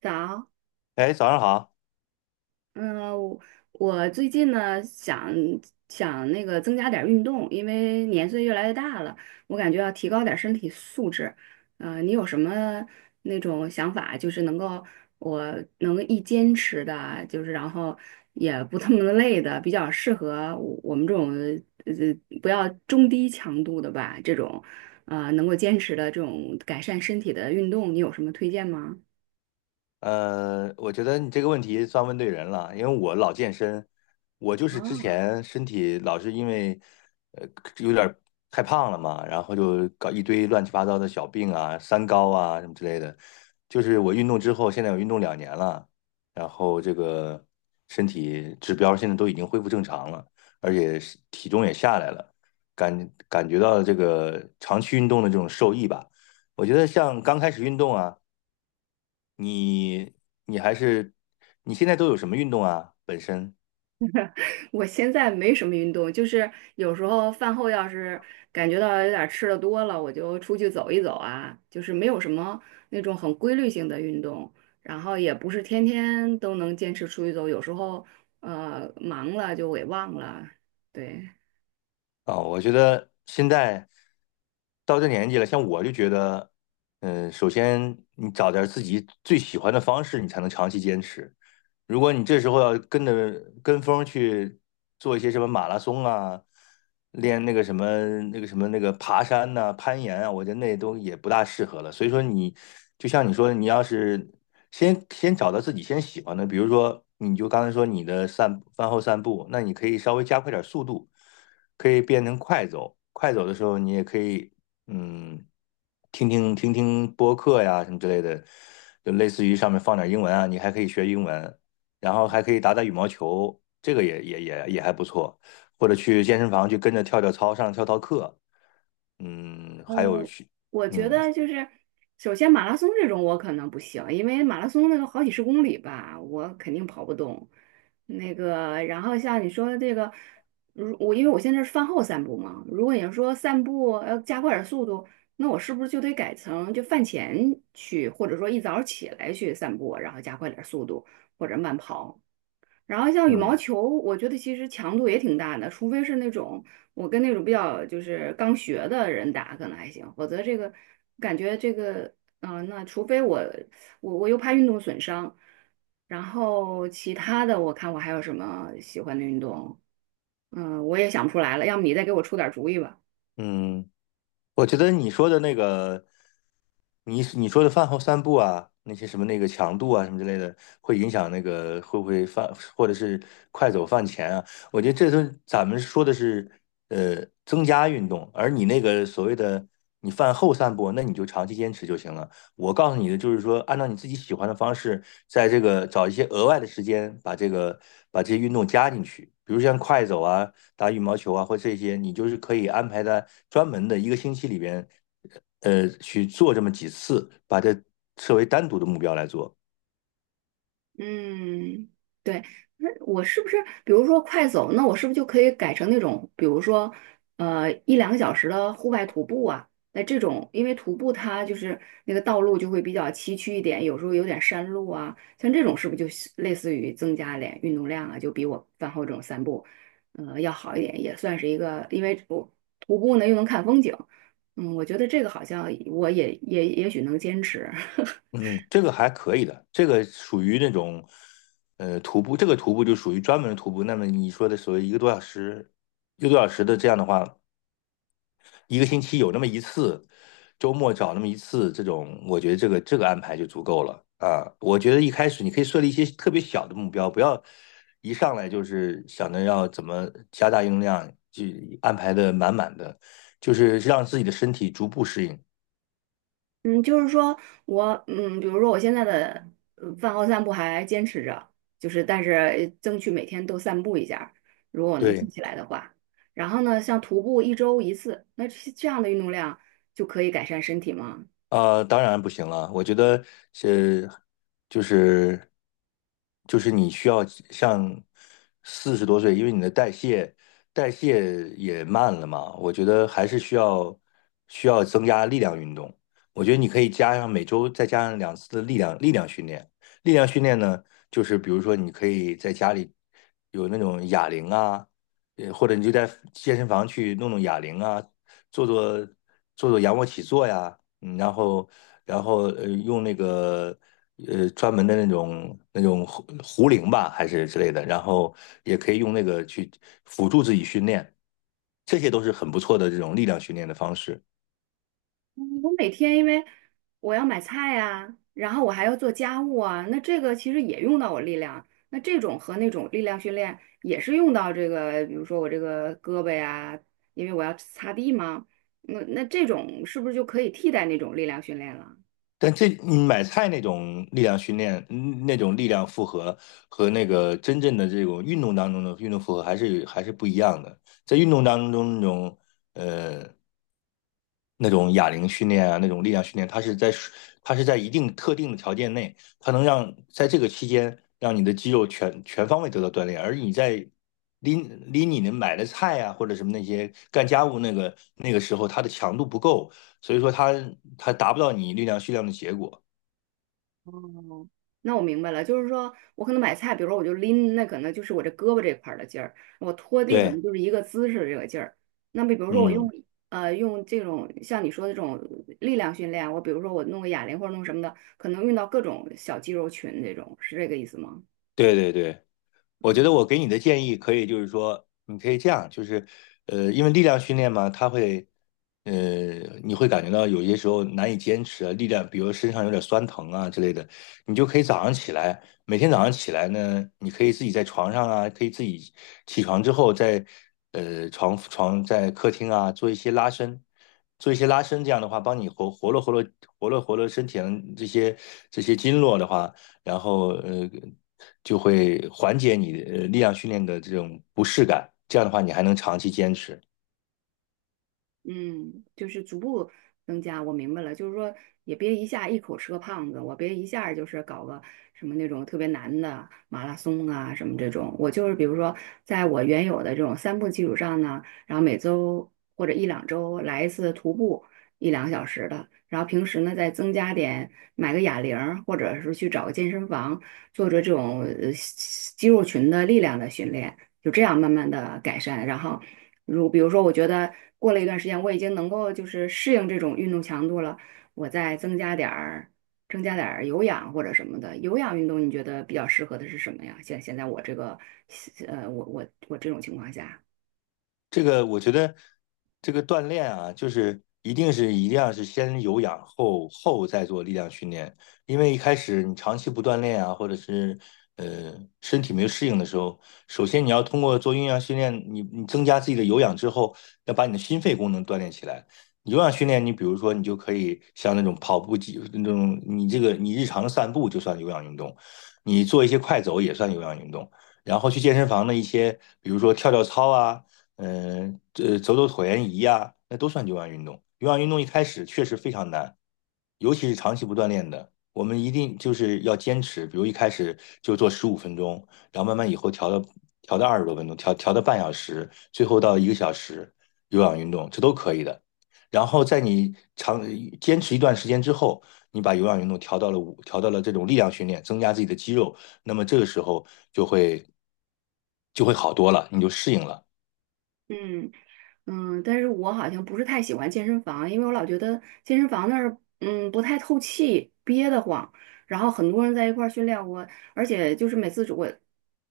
早，哎，早上好。嗯，我最近呢想那个增加点儿运动，因为年岁越来越大了，我感觉要提高点儿身体素质。你有什么那种想法，就是能够我能一坚持的，就是然后也不那么累的，比较适合我们这种呃不要中低强度的吧，这种能够坚持的这种改善身体的运动，你有什么推荐吗？我觉得你这个问题算问对人了，因为我老健身，我就是之啊。前身体老是因为呃有点儿太胖了嘛，然后就搞一堆乱七八糟的小病啊、三高啊什么之类的。就是我运动之后，现在我运动2年了，然后这个身体指标现在都已经恢复正常了，而且是体重也下来了，感觉到这个长期运动的这种受益吧。我觉得像刚开始运动啊。你你还是你现在都有什么运动啊？本身？我现在没什么运动，就是有时候饭后要是感觉到有点儿吃的多了，我就出去走一走啊，就是没有什么那种很规律性的运动，然后也不是天天都能坚持出去走，有时候忙了就给忘了，对。啊，我觉得现在到这年纪了，像我就觉得，首先你找点儿自己最喜欢的方式，你才能长期坚持。如果你这时候要跟着跟风儿去做一些什么马拉松啊，练那个什么那个什么那个爬山呐、攀岩啊，我觉得那都也不大适合了。所以说你就像你说的，你要是先找到自己先喜欢的，比如说你就刚才说你的饭后散步，那你可以稍微加快点儿速度。可以变成快走。快走的时候，你也可以，嗯，听听播客呀什么之类的，就类似于上面放点英文啊，你还可以学英文，然后还可以打打羽毛球，这个也还不错。或者去健身房去跟着跳跳操，上跳操课，还有去，我觉嗯得就是，首先马拉松这种我可能不行，因为马拉松那个好几十公里吧，我肯定跑不动。那个，然后像你说的这个，如我因为我现在是饭后散步嘛，如果你说散步要加快点速度，那我是不是就得改成就饭前去，或者说一早起来去散步，然后加快点速度或者慢跑？然后像羽毛嗯球，我觉得其实强度也挺大的，除非是那种我跟那种比较就是刚学的人打可能还行，否则这个感觉这个那除非我又怕运动损伤，然后其他的我看我还有什么喜欢的运动，我也想不出来了，要么你再给我出点主意吧。嗯。我觉得你说的那个，你说的饭后散步啊，那些什么那个强度啊什么之类的，会影响那个会不会饭或者是快走饭前啊？我觉得这都咱们说的是增加运动，而你那个所谓的你饭后散步，那你就长期坚持就行了。我告诉你的就是说，按照你自己喜欢的方式，在这个找一些额外的时间把这些运动加进去，比如像快走啊，打羽毛球啊，或这些，你就是可以安排在专门的一个星期里边，去做这么几次，把它设为单独的目标来做。嗯，对，那我是不是，比如说快走，那我是不是就可以改成那种，比如说，一两个小时的户外徒步啊？那这种，因为徒步它就是那个道路就会比较崎岖一点，有时候有点山路啊，像这种是不是就是类似于增加点运动量啊？就比我饭后这种散步，要好一点，也算是一个，因为我徒步呢又能看风景，嗯，我觉得这个好像我也许能坚持。嗯，这个还可以的，这个属于那种，徒步，这个徒步就属于专门的徒步。那么你说的所谓一个多小时的这样的话，一个星期有那么一次，周末找那么一次，这种我觉得这个安排就足够了啊。我觉得一开始你可以设立一些特别小的目标，不要一上来就是想着要怎么加大运动量，就安排的满满的，就是让自己的身体逐步适应。嗯，就是说我，比如说我现在的饭后散步还坚持着，就是但是争取每天都散步一下儿如果我能记对，起来的话。然后呢，像徒步一周一次，那这样的运动量就可以改善身体吗？当然不行了。我觉得是，就是就是你需要像40多岁，因为你的代谢也慢了嘛，我觉得还是需要增加力量运动。我觉得你可以加上每周再加上2次的力量训练。力量训练呢，就是比如说你可以在家里有那种哑铃啊，或者你就在健身房去弄弄哑铃啊，做做做做仰卧起坐呀，然后用那个专门的那种壶铃吧，还是之类的，然后也可以用那个去辅助自己训练，这些都是很不错的这种力量训练的方式。嗯我每天因为我要买菜呀、然后我还要做家务啊，那这个其实也用到我力量。那这种和那种力量训练也是用到这个，比如说我这个胳膊呀，因为我要擦地嘛。那这种是不是就可以替代那种力量训练了？但这买菜那种力量训练，那种力量负荷和那个真正的这种运动当中的运动负荷还是不一样的。在运动当中呃那种哑铃训练啊，那种力量训练，它是在一定特定的条件内，它能让在这个期间让你的肌肉全方位得到锻炼，而你在拎拎你的买的菜啊或者什么那些干家务那个时候，它的强度不够，所以说它达不到你力量训练的结果。那我明白了，就是说我可能买菜，比如说我就拎，那可能就是我这胳膊这块儿的劲儿；我拖地可对，能就是一个姿势这个劲儿。那么比如说我用嗯，用这种像你说的这种力量训练啊，我比如说我弄个哑铃或者弄什么的，可能用到各种小肌肉群这种，是这个意思吗？对对对。我觉得啊、我给你的建议可以，就是说，你可以这样，就是，因为力量训练嘛，它会，呃，你会感觉到有些时候难以坚持啊，力量，比如身上有点酸疼啊之类的，你就可以早上起来，每天早上起来呢，你可以自己在床上啊，可以自己起床之后在，呃，床床在客厅啊做一些拉伸，这样的话，帮你活络活络身体上这些经络的话。然后就会缓解你力量训练的这种不适感。这样的话，你还能长期坚持。嗯，就是逐步增加，我明白了，就是说也别一下一口吃个胖子，我别一下儿就是搞个什么那种特别难的马拉松啊什么这种，我就是比如说在我原有的这种散步基础上呢，然后每周或者一两周来一次徒步一两个小时的，然后平时呢再增加点买个哑铃儿或者是去找个健身房做做这种肌肉群的力量的训练，就这样慢慢的改善，然后。比如说，我觉得过了一段时间，我已经能够就是适应这种运动强度了，我再增加点儿有氧或者什么的。有氧运动你觉得比较适合的是什么呀？现在我这个，我这种情况下。这个我觉得，这个锻炼啊，就是一定要是先有氧后再做力量训练，因为一开始你长期不锻炼啊，或者是呃身体没有适应的时候，首先你要通过做有氧训练，你增加自己的有氧之后，要把你的心肺功能锻炼起来。有氧训练，你比如说你就可以像那种跑步机那种，你这个你日常的散步就算有氧运动，你做一些快走也算有氧运动，然后去健身房的一些，比如说跳跳操啊。这走走椭圆仪呀、那都算有氧运动。有氧运动一开始确实非常难，尤其是长期不锻炼的，我们一定就是要坚持。比如一开始就做15分钟，然后慢慢以后调到20多分钟，调到半小时，最后到一个小时有氧运动，这都可以的。然后在你坚持一段时间之后，你把有氧运动调到了这种力量训练，增加自己的肌肉，那么这个时候就会就会好多了，你就适应了。嗯嗯，但是我好像不是太喜欢健身房，因为我老觉得健身房那儿不太透气，憋得慌。然后很多人在一块儿训练我，而且就是每次我，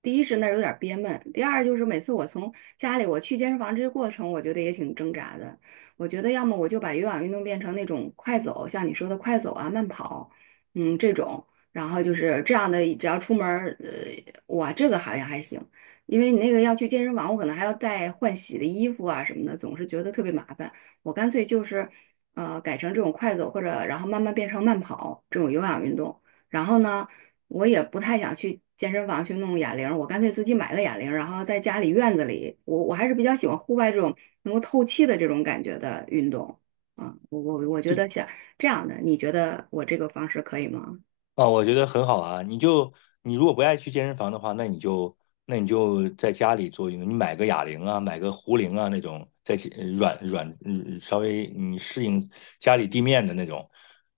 第一是那儿有点儿憋闷，第二就是每次我从家里我去健身房这个过程，我觉得也挺挣扎的。我觉得要么我就把有氧运动变成那种快走，像你说的快走啊、慢跑，这种，然后就是这样的，只要出门儿，哇，这个好像还行。因为你那个要去健身房，我可能还要带换洗的衣服啊什么的，总是觉得特别麻烦。我干脆就是，改成这种快走或者然后慢慢变成慢跑这种有氧运动。然后呢，我也不太想去健身房去弄哑铃，我干脆自己买了哑铃，然后在家里院子里，我还是比较喜欢户外这种能够透气的这种感觉的运动。啊，我觉得想这样的，你觉得我这个方式可以吗？啊，我觉得很好啊。你如果不爱去健身房的话，那你就在家里做运动，你买个哑铃啊，买个壶铃啊那种，在其，软软嗯稍微你适应家里地面的那种，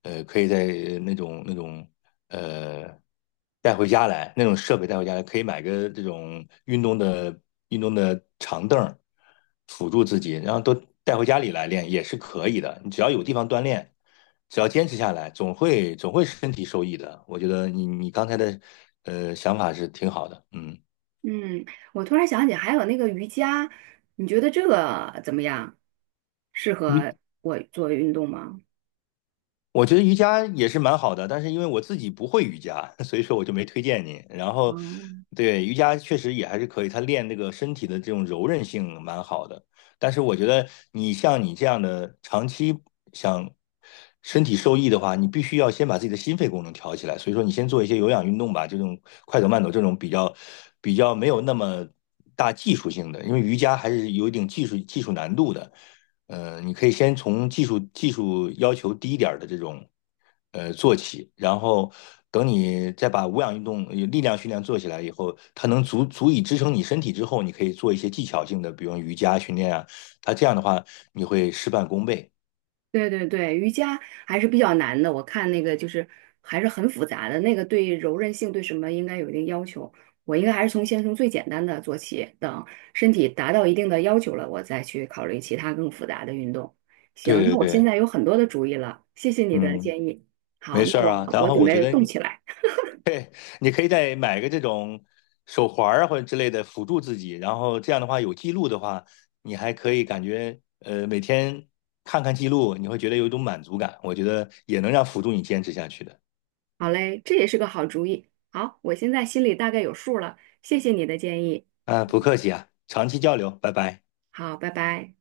可以在呃那种那种呃带回家来，那种设备带回家来，可以买个这种运动的长凳儿辅助自己，然后都带回家里来练也是可以的。你只要有地方锻炼。只要坚持下来，总会身体受益的。我觉得你刚才的想法是挺好的，嗯。嗯，我突然想起还有那个瑜伽，你觉得这个怎么样？适合我做运动吗？我觉得瑜伽也是蛮好的，但是因为我自己不会瑜伽，所以说我就没推荐你。然后，哦，对，瑜伽确实也还是可以，它练那个身体的这种柔韧性蛮好的。但是我觉得你像你这样的长期想身体受益的话，你必须要先把自己的心肺功能调起来。所以说，你先做一些有氧运动吧，这种快走慢走这种比较没有那么大技术性的，因为瑜伽还是有一定技术难度的。你可以先从技术要求低一点儿的这种做起，然后等你再把无氧运动、力量训练做起来以后，它能足以支撑你身体之后，你可以做一些技巧性的，比如瑜伽训练啊，它这样的话你会事半功倍。对对对，瑜伽还是比较难的，我看那个就是还是很复杂的，那个对柔韧性对什么应该有一定要求。我应该还是从先从最简单的做起，等身体达到一定的要求了，我再去考虑其他更复杂的运动。行，对那对我现对，在有很多的主意了，谢谢你的嗯，建议。好，没那事儿我啊。然我后准我觉备得动起来。你可以再买个这种手环儿啊或者之类的辅助自己，然后这样的话有记录的话，你还可以感觉每天看看记录，你会觉得有一种满足感，我觉得也能让辅助你坚持下去的。好嘞，这也是个好主意。好，我现在心里大概有数了，谢谢你的建议。啊，不客气啊，长期交流，拜拜。好，拜拜。